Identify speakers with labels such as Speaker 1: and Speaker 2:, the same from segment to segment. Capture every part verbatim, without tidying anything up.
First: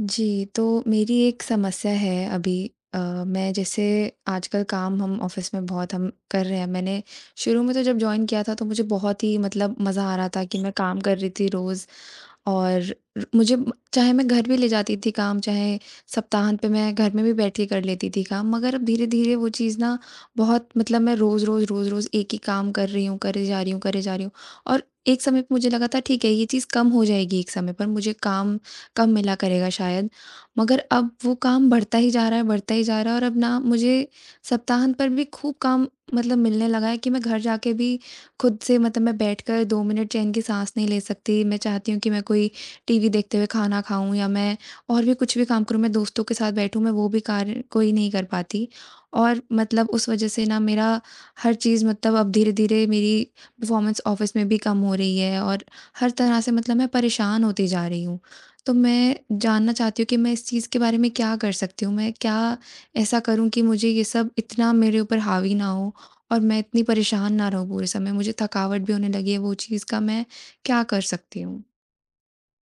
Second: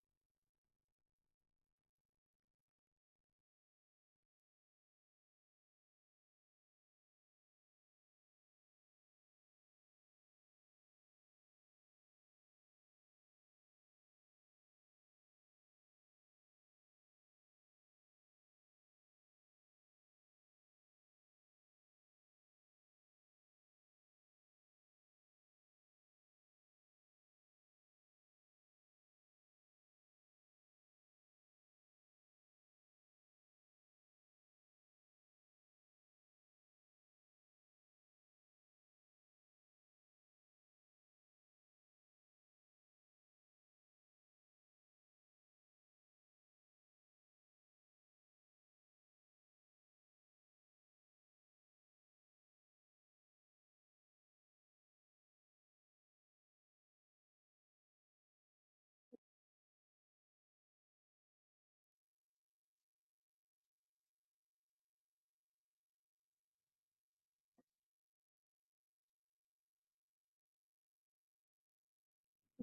Speaker 1: जी, तो मेरी एक समस्या है अभी। अ, मैं जैसे आजकल काम हम ऑफ़िस में बहुत हम कर रहे हैं। मैंने शुरू में तो जब जॉइन किया था तो मुझे बहुत ही मतलब मज़ा आ रहा था कि मैं काम कर रही थी रोज़। और र- मुझे म- चाहे मैं घर भी ले जाती थी काम, चाहे सप्ताहांत पे मैं घर में भी बैठ के कर लेती थी काम। मगर अब धीरे-धीरे वो चीज़ ना बहुत मतलब मैं रोज़-रोज़, रोज़-रोज़ एक ही काम कर रही हूँ, करे जा रही हूँ, करे जा रही हूँ। और एक समय पे मुझे लगा था ठीक है, ये चीज़ कम हो जाएगी, एक समय पर मुझे काम कम मिला करेगा शायद। मगर अब वो काम बढ़ता ही जा रहा है, बढ़ता ही जा रहा है और अब ना मुझे सप्ताहांत पर भी खूब काम मतलब मिलने लगा है कि मैं घर जाके भी खुद से मतलब मैं बैठकर दो मिनट चैन की साँस नहीं ले सकती। मैं चाहती हूँ कि मैं कोई टीवी देखते हुए खाना खाऊँ या मैं और भी कुछ भी काम करूँ, मैं दोस्तों के साथ बैठूँ, मैं वो भी कार्य कोई नहीं कर पाती। और मतलब उस वज़ह से ना मेरा हर चीज़ मतलब अब धीरे-धीरे मेरी परफ़ॉर्मेंस ऑफ़िस में भी कम हो रही है और हर तरह से मतलब मैं परेशान होती जा रही हूँ। तो मैं जानना चाहती हूँ कि मैं इस चीज़ के बारे में क्या कर सकती हूँ? मैं क्या ऐसा करूँ कि मुझे ये सब इतना मेरे ऊपर हावी ना हो और मैं इतनी परेशान ना रहूँ पूरे समय? मुझे थकावट भी होने लगी है वो चीज़ का मैं क्या कर सकती हूँ?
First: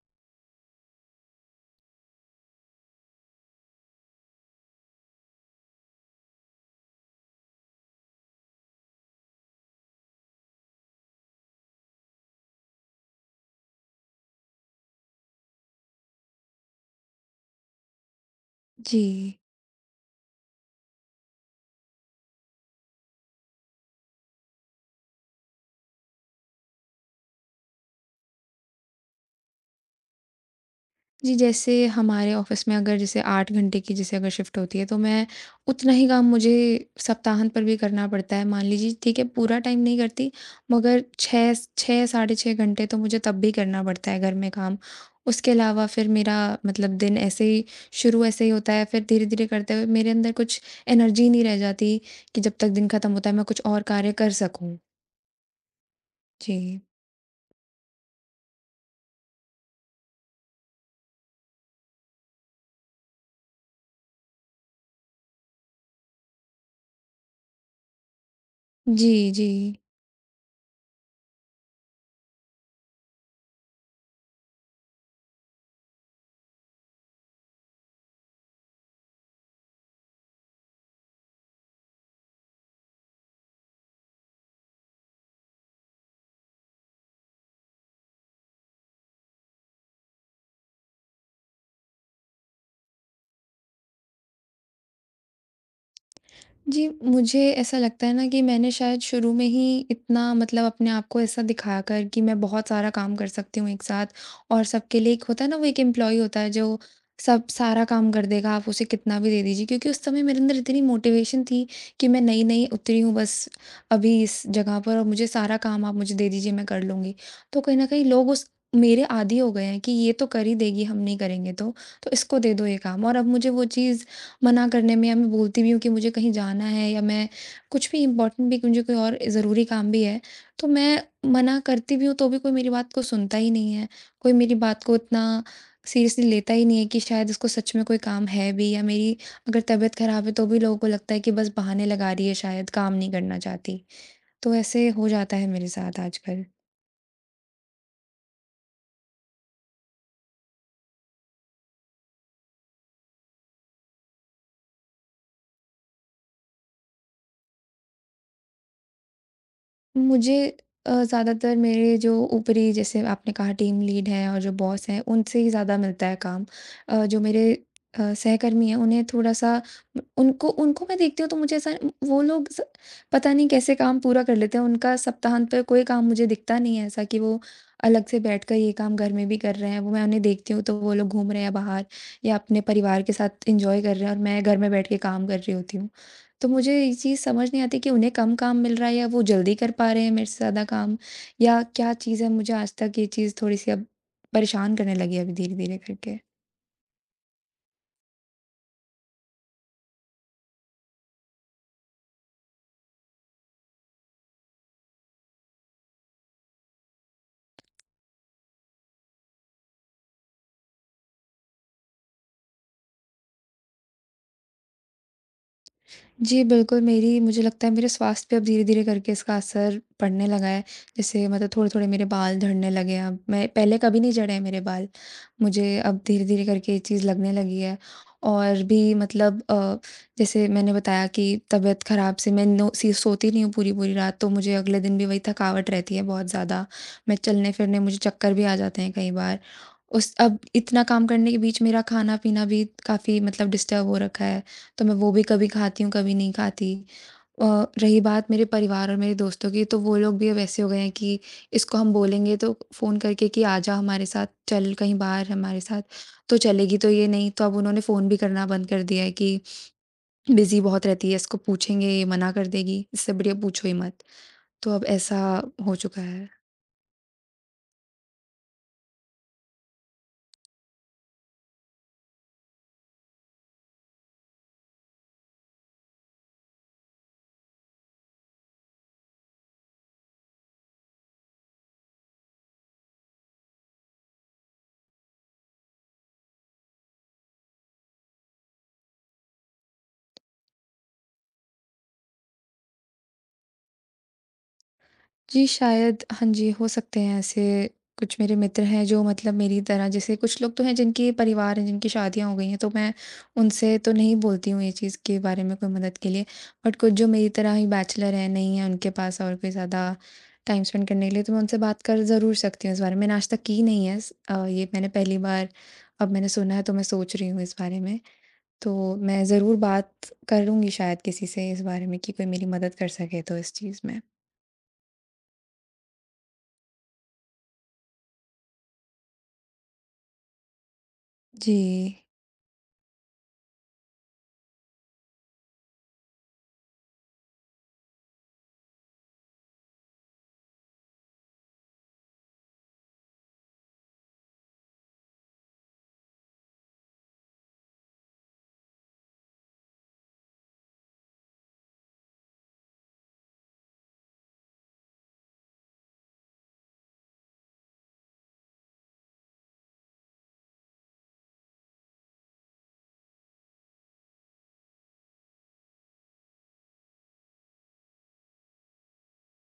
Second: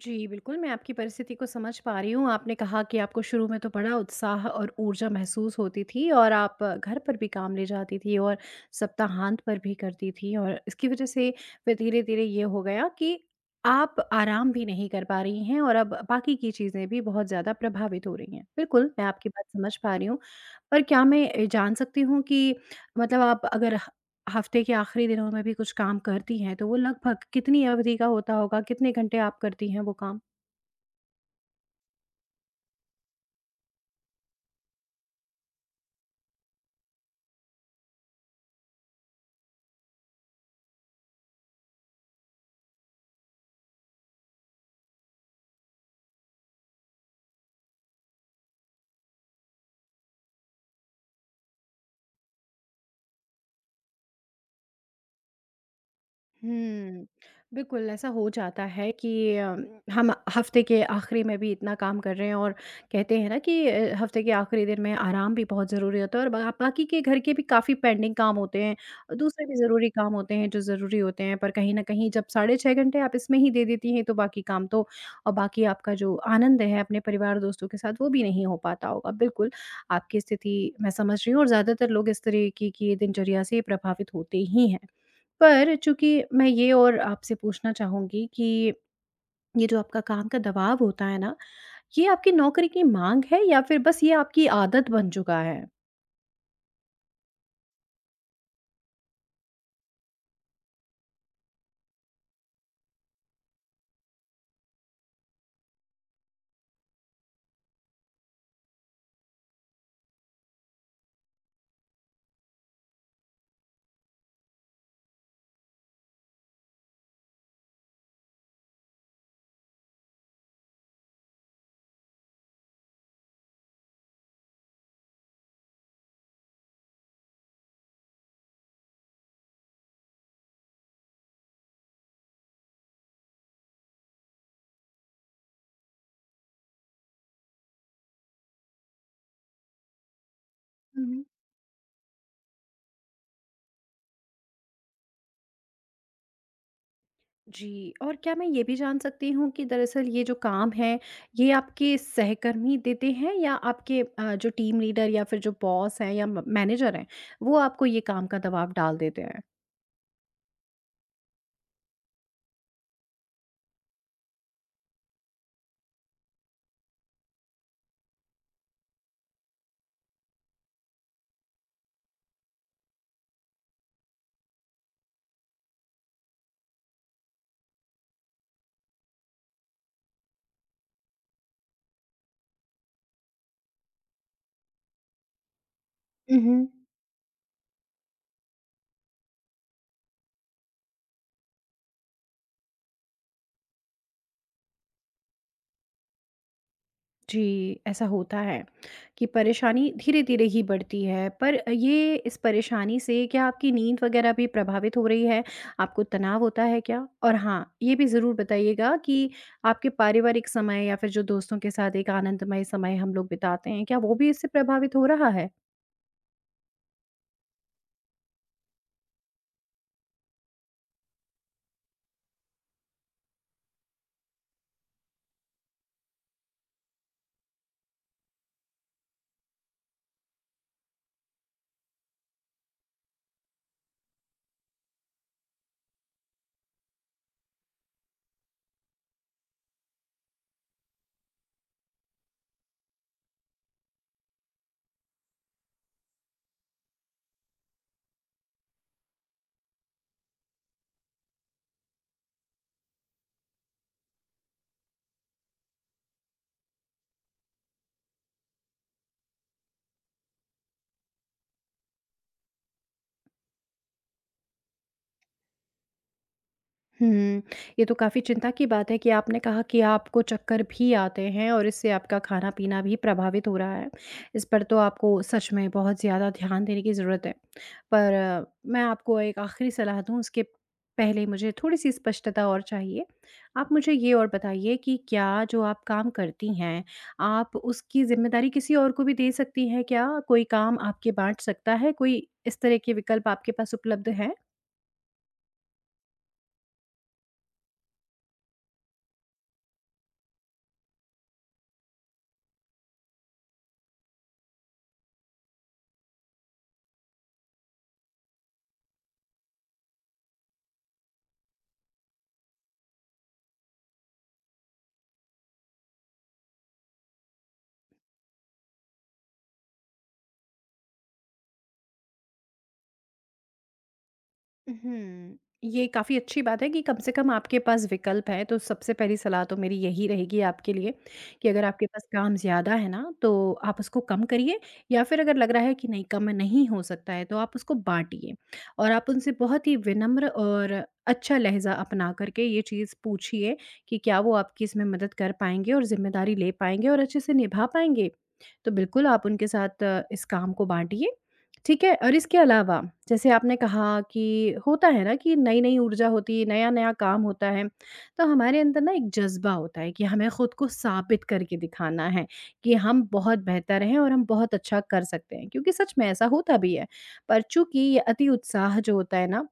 Speaker 2: जी, बिल्कुल, मैं आपकी परिस्थिति को समझ पा रही हूँ। आपने कहा कि आपको शुरू में तो बड़ा उत्साह और ऊर्जा महसूस होती थी और आप घर पर भी काम ले जाती थी और सप्ताहांत पर भी करती थी और इसकी वज़ह से फिर धीरे-धीरे ये हो गया कि आप आराम भी नहीं कर पा रही हैं और अब बाकी की चीज़ें भी बहुत ज़्यादा प्रभावित हो रही हैं। बिल्कुल, मैं आपकी
Speaker 1: जी।
Speaker 2: बात समझ पा रही हूँ। पर क्या मैं अ, जान सकती हूँ कि मतलब आप अगर हफ्ते के आखिरी दिनों में भी कुछ काम करती हैं, तो वो लगभग कितनी अवधि का होता होगा? कितने घंटे आप करती हैं वो काम?
Speaker 1: जी, जैसे हमारे ऑफ़िस में अगर जैसे आठ घंटे की जैसे अगर शिफ्ट होती है तो मैं उतना ही काम मुझे सप्ताहांत पर भी करना पड़ता है। मान लीजिए ठीक है पूरा टाइम नहीं करती, मगर छह, छह साढ़े छह घंटे तो मुझे तब भी करना पड़ता है घर में काम। उसके अलावा फिर मेरा मतलब दिन ऐसे ही शुरू ऐसे ही होता है, फिर धीरे-धीरे करते हुए मेरे अंदर कुछ एनर्जी नहीं रह जाती कि जब तक दिन खत्म होता है मैं कुछ और कार्य कर सकूँ। जी।
Speaker 2: हुँ। बिल्कुल, ऐसा हो जाता है कि अ, हम हफ़्ते के आखिरी में भी इतना काम कर रहे हैं और कहते हैं ना कि अ, हफ़्ते के आखिरी दिन में आराम भी बहुत ज़रूरी होता है और बा बाकी के घर के भी काफ़ी पेंडिंग काम होते हैं। और
Speaker 1: जी,
Speaker 2: दूसरे
Speaker 1: जी।
Speaker 2: भी ज़रूरी काम होते हैं जो ज़रूरी होते हैं, पर कहीं न कहीं जब साढ़े छह घंटे आप इसमें ही दे देती हैं, तो बाकी काम तो और बाकी आपका जो आनंद है अपने परिवार दोस्तों के साथ, वो भी नहीं हो पाता होगा। बिल्कुल, आपकी स्थिति मैं समझ रही हूँ और ज़्यादातर लोग इस तरीके की दिनचर्या से प्रभावित होते ही हैं। पर चूँकि मैं ये और आपसे पूछना चाहूँगी कि ये जो आपका काम का दबाव होता है ना, ये आपकी नौकरी की माँग है या फिर बस ये आपकी आदत बन चुका है?
Speaker 1: जी, मुझे ऐसा लगता है ना कि मैंने शायद शुरू में ही इतना मतलब अपने आप को ऐसा दिखाकर कि मैं बहुत सारा काम कर सकती हूँ एक साथ और सबके लिए एक होता है ना वो एक एम्प्लॉयी होता है जो सब सारा काम कर देगा, आप उसे कितना भी दे दीजिए, क्योंकि उस समय मेरे अंदर इतनी मोटिवेशन थी कि मैं नई-नई उतरी हूँ बस अभी इस जगह पर और मुझे सारा काम आप मुझे दे दीजिए, मैं कर लूँगी। तो कहीं न कहीं लोग उस मेरे आदी हो गए हैं कि ये तो कर ही देगी, हम नहीं करेंगे तो, तो इसको दे दो ये काम। और अब मुझे वो चीज़ मना करने में, या मैं बोलती भी हूँ कि मुझे कहीं जाना है या मैं कुछ भी इम्पोर्टेंट भी, मुझे कोई और ज़रूरी काम भी है, तो मैं मना करती भी हूँ तो भी कोई मेरी बात को सुनता ही नहीं है, कोई मेरी बात को इतना सीरियसली लेता ही नहीं है कि शायद इसको सच में कोई काम है भी, या मेरी अगर तबीयत ख़राब है तो भी लोगों को लगता है
Speaker 2: हुँ।
Speaker 1: कि बस बहाने लगा रही है, शायद काम नहीं करना चाहती। तो ऐसे हो जाता है मेरे साथ आजकल।
Speaker 2: जी, और क्या मैं ये भी जान सकती हूँ कि दरअसल ये जो काम है, ये आपके सहकर्मी देते हैं या आपके अ, जो टीम लीडर या फिर जो बॉस हैं या म मैनेजर हैं, वो आपको ये काम का दबाव डाल देते हैं?
Speaker 1: मुझे अ, ज़्यादातर मेरे जो ऊपरी जैसे आपने कहा टीम लीड है और जो बॉस है उनसे ही ज़्यादा मिलता है काम। अ, जो मेरे अ, सहकर्मी हैं उन्हें थोड़ा-सा उनको उनको मैं देखती हूँ तो मुझे ऐसा वो लोग स पता नहीं कैसे काम पूरा कर लेते हैं। उनका सप्ताहांत पे कोई काम मुझे दिखता नहीं है, ऐसा कि वो अलग से बैठकर ये काम घर में भी कर रहे हैं। वो मैं उन्हें देखती हूँ तो वो लोग घूम रहे हैं बाहर या अपने परिवार के साथ एन्जॉय कर रहे हैं और मैं घर में बैठ के काम कर रही होती हूँ।
Speaker 2: हुँ,
Speaker 1: तो
Speaker 2: हुँ।
Speaker 1: मुझे ये चीज़ समझ नहीं आती कि उन्हें कम काम मिल रहा है या वो जल्दी कर पा रहे हैं मेरे से ज़्यादा काम, या क्या चीज़ है, मुझे आज तक ये चीज़ थोड़ी-सी अब परेशान करने लगी है अभी धीरे-धीरे करके।
Speaker 2: जी, ऐसा होता है कि परेशानी धीरे-धीरे ही बढ़ती है। पर ये इस परेशानी से क्या आपकी नींद वग़ैरह भी प्रभावित हो रही है? आपको तनाव होता है क्या? और हाँ, ये भी ज़रूर बताइएगा कि आपके पारिवारिक समय या फिर जो दोस्तों के साथ एक आनंदमय समय हम लोग बिताते हैं, क्या वो भी इससे प्रभावित हो रहा है?
Speaker 1: जी, बिल्कुल मेरी मुझे लगता है मेरे स्वास्थ्य पे अब धीरे-धीरे करके इसका असर पड़ने लगा है। जैसे मतलब थोड़े-थोड़े मेरे बाल झड़ने लगे हैं अब, मैं पहले कभी नहीं झड़े हैं मेरे बाल। मुझे अब धीरे-धीरे करके ये चीज़ लगने लगी है और भी मतलब अ, जैसे मैंने बताया कि तबीयत ख़राब से मैं नो सी सोती नहीं हूँ पूरी-पूरी रात, तो मुझे अगले दिन भी वही थकावट रहती है बहुत ज़्यादा। मैं चलने-फिरने मुझे चक्कर भी आ जाते हैं कई बार। उस अब इतना काम करने के बीच मेरा खाना-पीना भी काफ़ी मतलब डिस्टर्ब हो रखा है। तो मैं वो भी कभी खाती हूँ, कभी नहीं खाती। अ, रही बात मेरे परिवार और मेरे दोस्तों की, तो वो लोग भी अब ऐसे हो गए हैं कि इसको हम बोलेंगे तो फ़ोन करके कि आ जा हमारे साथ, चल कहीं बाहर हमारे साथ, तो चलेगी तो ये नहीं। तो अब उन्होंने फ़ोन भी करना बंद कर दिया है कि बिज़ी बहुत रहती है, इसको पूछेंगे ये मना कर देगी, इससे बढ़िया पूछो ही मत। तो अब ऐसा हो चुका है।
Speaker 2: हुँ। ये तो काफ़ी चिंता की बात है कि आपने कहा कि आपको चक्कर भी आते हैं और इससे आपका खाना-पीना भी प्रभावित हो रहा है। इस पर तो आपको सच में बहुत ज़्यादा ध्यान देने की ज़रूरत है। पर अ, मैं आपको एक आखिरी सलाह दूँ उसके पहले मुझे थोड़ी-सी स्पष्टता और चाहिए। आप मुझे ये और बताइए कि क्या जो आप काम करती हैं, आप उसकी ज़िम्मेदारी किसी और को भी दे सकती हैं क्या? कोई काम आपके बाँट सकता है? कोई इस तरह के विकल्प आपके पास उपलब्ध हैं?
Speaker 1: जी, शायद हाँ जी, हो सकते हैं ऐसे, कुछ मेरे मित्र हैं जो मतलब मेरी तरह, जैसे कुछ लोग तो हैं जिनके परिवार हैं, जिनकी शादियाँ हो गई हैं, तो मैं उनसे तो नहीं बोलती हूँ ये चीज़ के बारे में कोई मदद के लिए। बट कुछ जो मेरी तरह ही बैचलर हैं, नहीं है उनके पास और कोई ज़्यादा टाइम स्पेंड करने के लिए, तो मैं उनसे बात कर ज़रूर सकती हूँ इस बारे में। मैंने आज तक की नहीं है इस अ, ये मैंने पहली बार अब मैंने सुना है, तो मैं सोच रही हूँ इस बारे में। तो मैं ज़रूर बात करूँगी शायद किसी से इस बारे में कि कोई मेरी मदद कर सके तो इस चीज़ में।
Speaker 2: हुँ। ये काफ़ी अच्छी बात है कि कम से कम आपके पास विकल्प हैं, तो सबसे पहली सलाह तो मेरी यही रहेगी आपके लिए कि
Speaker 1: जी।
Speaker 2: अगर आपके पास काम ज़्यादा है ना, तो आप उसको कम करिए या फिर अगर लग रहा है कि नहीं कम नहीं हो सकता है, तो आप उसको बाँटिए और आप उनसे बहुत ही विनम्र और अच्छा लहज़ा अपना कर के ये चीज़ पूछिए कि क्या वो आपकी इसमें मदद कर पाएँगे और ज़िम्मेदारी ले पाएँगे और अच्छे से निभा पाएँगे? तो बिल्कुल आप उनके साथ अ, इस काम को बाँटिए। ठीक है, और इसके अलावा जैसे आपने कहा कि होता है ना कि नई-नई ऊर्जा होती है, नया-नया काम होता है, तो हमारे अंदर ना एक जज़्बा होता है कि हमें खुद को साबित करके दिखाना है कि हम बहुत बेहतर हैं और हम बहुत अच्छा कर सकते हैं। क्योंकि सच में ऐसा होता भी है। पर चूँकि ये अति उत्साह जो होता है ना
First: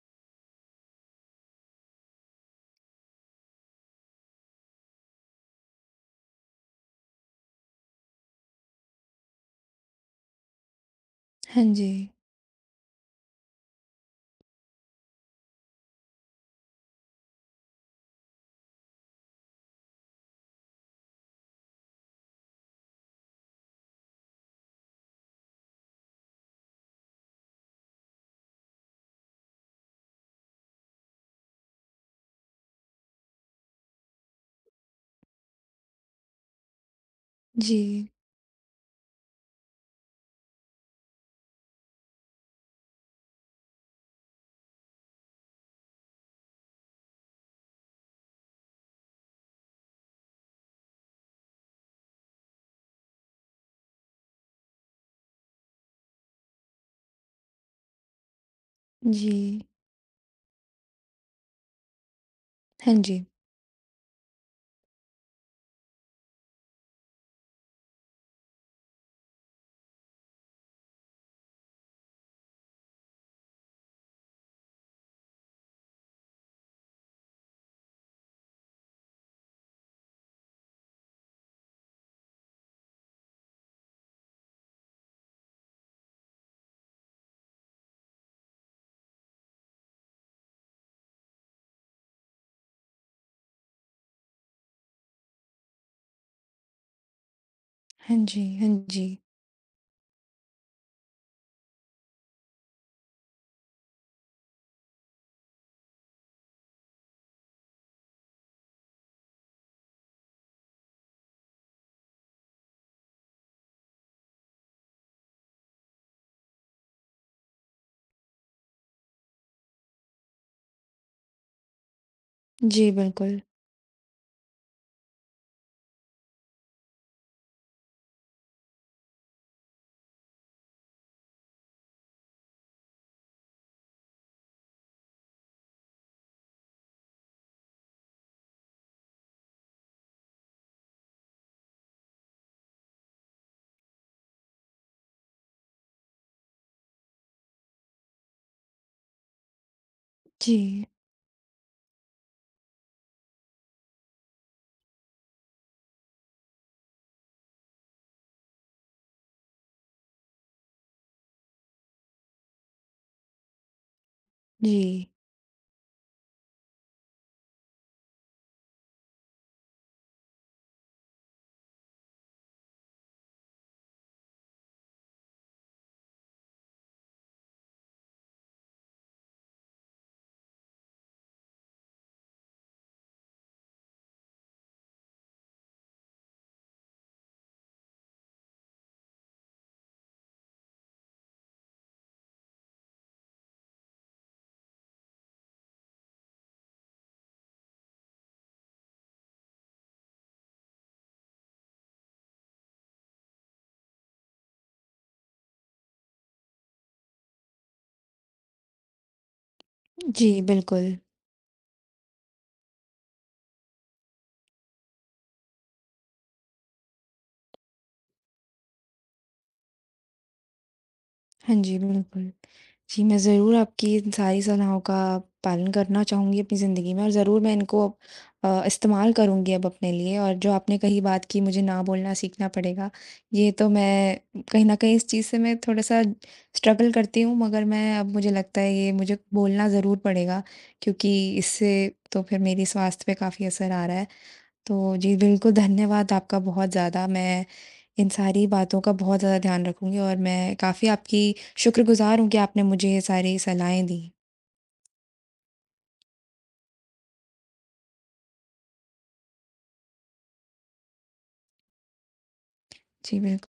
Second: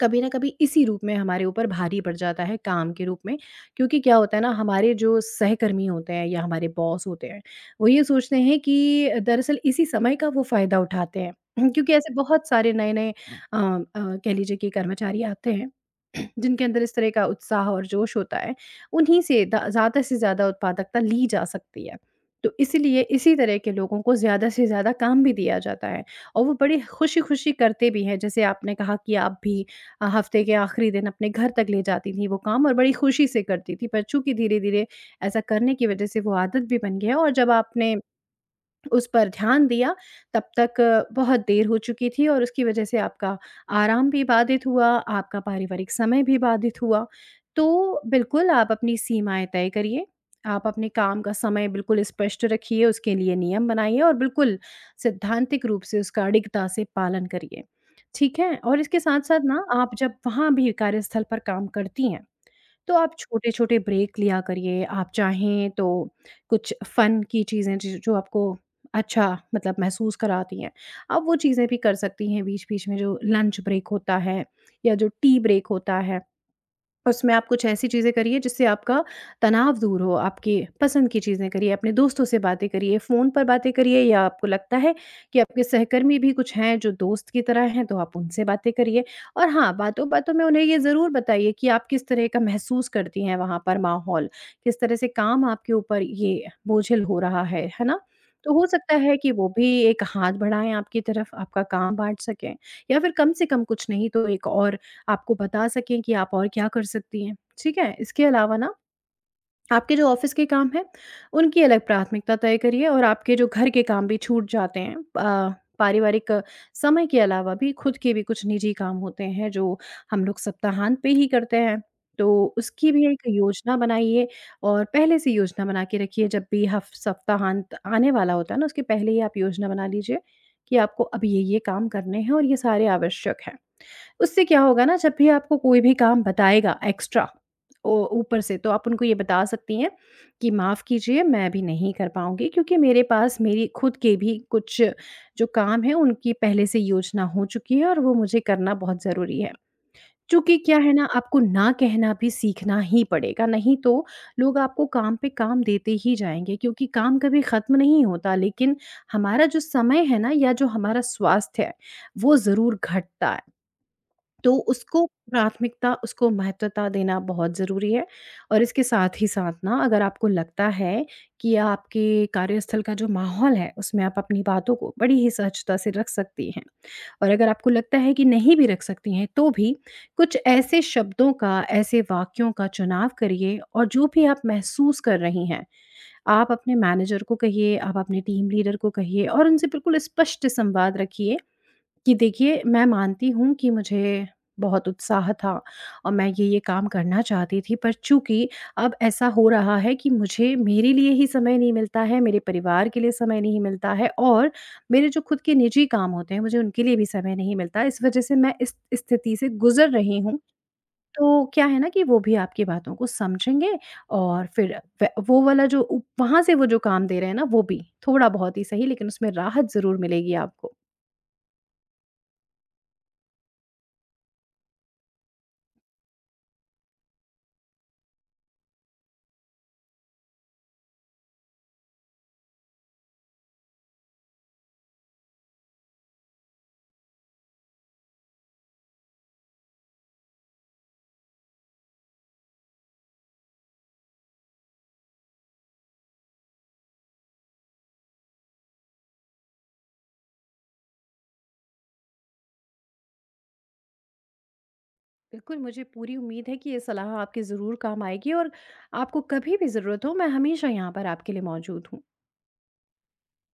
Speaker 2: कभी न कभी इसी रूप में हमारे ऊपर भारी पड़ जाता है काम के रूप में। क्योंकि क्या होता है ना हमारे जो सहकर्मी होते हैं या हमारे बॉस होते हैं, वो ये सोचते हैं कि दरअसल इसी समय का वो फ़ायदा उठाते हैं।
Speaker 1: हाँ जी।
Speaker 2: क्योंकि ऐसे बहुत सारे नए-नए अ अ, कह लीजिए कि कर्मचारी आते हैं, जिनके अंदर इस तरह का उत्साह और जोश होता है, उन्हीं से द ज़्यादा से ज़्यादा उत्पादकता ली जा सकती है। तो इसीलिए इसी तरह के लोगों को ज़्यादा से ज़्यादा काम भी दिया जाता है और वो बड़े खुशी-खुशी करते भी हैं, जैसे आपने कहा कि आप भी अ, हफ्ते के आखिरी दिन अपने घर तक ले जाती थी वो काम और बड़ी खुशी से करती थी। पर चूँकि धीरे-धीरे ऐसा करने की वज़ह से वो आदत भी बन गया और जब
Speaker 1: जी,
Speaker 2: आपने उस पर ध्यान दिया, तब तक अ, बहुत देर हो चुकी थी और उसकी वजह से आपका आराम भी बाधित हुआ, आपका पारिवारिक समय भी बाधित हुआ। तो बिल्कुल आप अपनी सीमाएँ तय करिए, आप अपने काम का समय बिल्कुल स्पष्ट रखिए, उसके लिए नियम बनाइए और बिल्कुल सैद्धांतिक रूप से उसका अडिगता से पालन करिए। ठीक है? और इसके
Speaker 1: जी।
Speaker 2: साथ-साथ ना आप जब वहाँ भी कार्यस्थल पर काम करती हैं, तो
Speaker 1: हाँ
Speaker 2: आप
Speaker 1: जी।
Speaker 2: छोटे-छोटे ब्रेक लिया करिए, आप चाहें तो कुछ फ़न की चीज़ें ज जो आपको अच्छा मतलब महसूस कराती हैं, आप वो चीज़ें भी कर सकती हैं बीच-बीच में जो लंच ब्रेक होता है या जो टी ब्रेक होता है। उसमें आप कुछ ऐसी चीज़ें करिए जिससे आपका तनाव दूर हो, आपकी पसंद की चीज़ें करिए, अपने दोस्तों से बातें करिए, फ़ोन पर बातें करिए या आपको लगता है कि आपके सहकर्मी भी कुछ हैं जो दोस्त की तरह हैं, तो आप उनसे बातें करिए। और हाँ, बातों-बातों में उन्हें ये ज़रूर बताइए कि आप किस तरह का महसूस करती हैं वहाँ पर माहौल, किस तरह से काम आपके ऊपर ये बोझिल हो रहा है, है ना?
Speaker 1: हाँ जी,
Speaker 2: तो हो
Speaker 1: हाँ
Speaker 2: सकता
Speaker 1: जी।
Speaker 2: है कि वो भी एक हाथ बढ़ाएँ आपकी तरफ, आपका काम बाँट सकें या फिर कम से कम कुछ नहीं तो एक और आपको बता सकें कि आप और क्या कर सकती हैं, ठीक है? इसके अलावा ना आपके जो ऑफ़िस के काम हैं, उनकी अलग प्राथमिकता तय करिए और आपके जो घर के काम भी छूट जाते हैं अ, पारिवारिक अ, समय के अलावा भी खुद के भी कुछ निजी काम होते हैं जो हम लोग सप्ताहांत पे ही करते हैं। तो उसकी
Speaker 1: जी,
Speaker 2: भी एक
Speaker 1: बिल्कुल।
Speaker 2: योजना बनाइए और पहले से योजना बना के रखिए, जब भी हफ़ सप्ताहांत आने वाला होता है ना उसके पहले ही आप योजना बना लीजिए कि आपको अब ये-ये काम करने हैं और ये सारे आवश्यक हैं। उससे क्या होगा ना, जब भी आपको कोई भी काम बताएगा एक्स्ट्रा ओ ऊपर से, तो आप उनको ये बता सकती हैं कि माफ़ कीजिए, मैं अभी नहीं कर पाऊँगी क्योंकि मेरे पास मेरी खुद के भी कुछ जो काम है उनकी पहले से योजना हो चुकी है और वो मुझे करना बहुत ज़रूरी है। चूँकि क्या
Speaker 1: जी,
Speaker 2: है ना, आपको ना कहना भी सीखना ही पड़ेगा, नहीं तो लोग आपको काम पे काम देते ही जाएँगे क्योंकि काम कभी ख़त्म नहीं होता, लेकिन हमारा जो समय है ना या जो हमारा स्वास्थ्य है वो ज़रूर घटता है। तो उसको
Speaker 1: जी,
Speaker 2: प्राथमिकता, उसको महत्वता देना बहुत ज़रूरी है। और इसके साथ ही साथ ना, अगर आपको लगता है कि आपके कार्यस्थल का जो माहौल है, उसमें आप अपनी बातों को बड़ी ही सहजता से रख सकती हैं और अगर आपको लगता है कि नहीं भी रख सकती हैं, तो भी कुछ ऐसे शब्दों का, ऐसे वाक्यों का चुनाव करिए और जो भी आप महसूस कर रही हैं, आप अपने मैनेजर को कहिए, आप अपने टीम लीडर को कहिए और उनसे बिल्कुल स्पष्ट संवाद रखिए कि देखिए, मैं मानती हूँ कि मुझे बहुत उत्साह था और मैं ये-ये काम करना चाहती थी, पर चूँकि अब ऐसा हो रहा है कि मुझे मेरे लिए ही समय नहीं मिलता है, मेरे परिवार के लिए समय नहीं मिलता है और मेरे जो खुद के निजी काम होते हैं, मुझे उनके लिए भी समय नहीं मिलता है। इस वजह से मैं इस स्थिति से गुज़र रही
Speaker 1: जी,
Speaker 2: हूँ।
Speaker 1: बिल्कुल।
Speaker 2: तो क्या है ना कि वो भी आपकी बातों को समझेंगे और फिर व वो वाला जो उ वहाँ से वो जो काम दे रहे हैं ना, वो भी थोड़ा-बहुत ही सही लेकिन उसमें राहत ज़रूर मिलेगी आपको।
Speaker 1: हाँ जी, बिल्कुल। जी, मैं ज़रूर आपकी इन सारी सलाहों का पालन करना चाहूँगी अपनी ज़िंदगी में और ज़रूर मैं इनको अ, इस्तेमाल करूँगी अब अपने लिए, और जो आपने कही बात की मुझे ना बोलना सीखना पड़ेगा, ये तो मैं कहीं न कहीं इस चीज़ से मैं थोड़ा-सा स्ट्रगल करती हूँ, मगर मैं अब मुझे लगता है ये मुझे बोलना ज़रूर पड़ेगा, क्योंकि इससे तो फिर मेरी स्वास्थ्य पे काफ़ी असर आ रहा है। तो जी, बिल्कुल धन्यवाद आपका, बहुत ज़्यादा मैं इन सारी बातों का बहुत ज़्यादा ध्यान रखूँगी और मैं काफ़ी आपकी शुक्रगुज़ार हूँ कि आपने मुझे ये सारी सलाहें दी।
Speaker 2: बिल्कुल, मुझे पूरी उम्मीद है कि ये सलाह आपके ज़रूर काम आएगी और आपको कभी भी ज़रूरत हो, मैं हमेशा यहाँ पर आपके लिए मौजूद हूँ।
Speaker 1: जी, बिल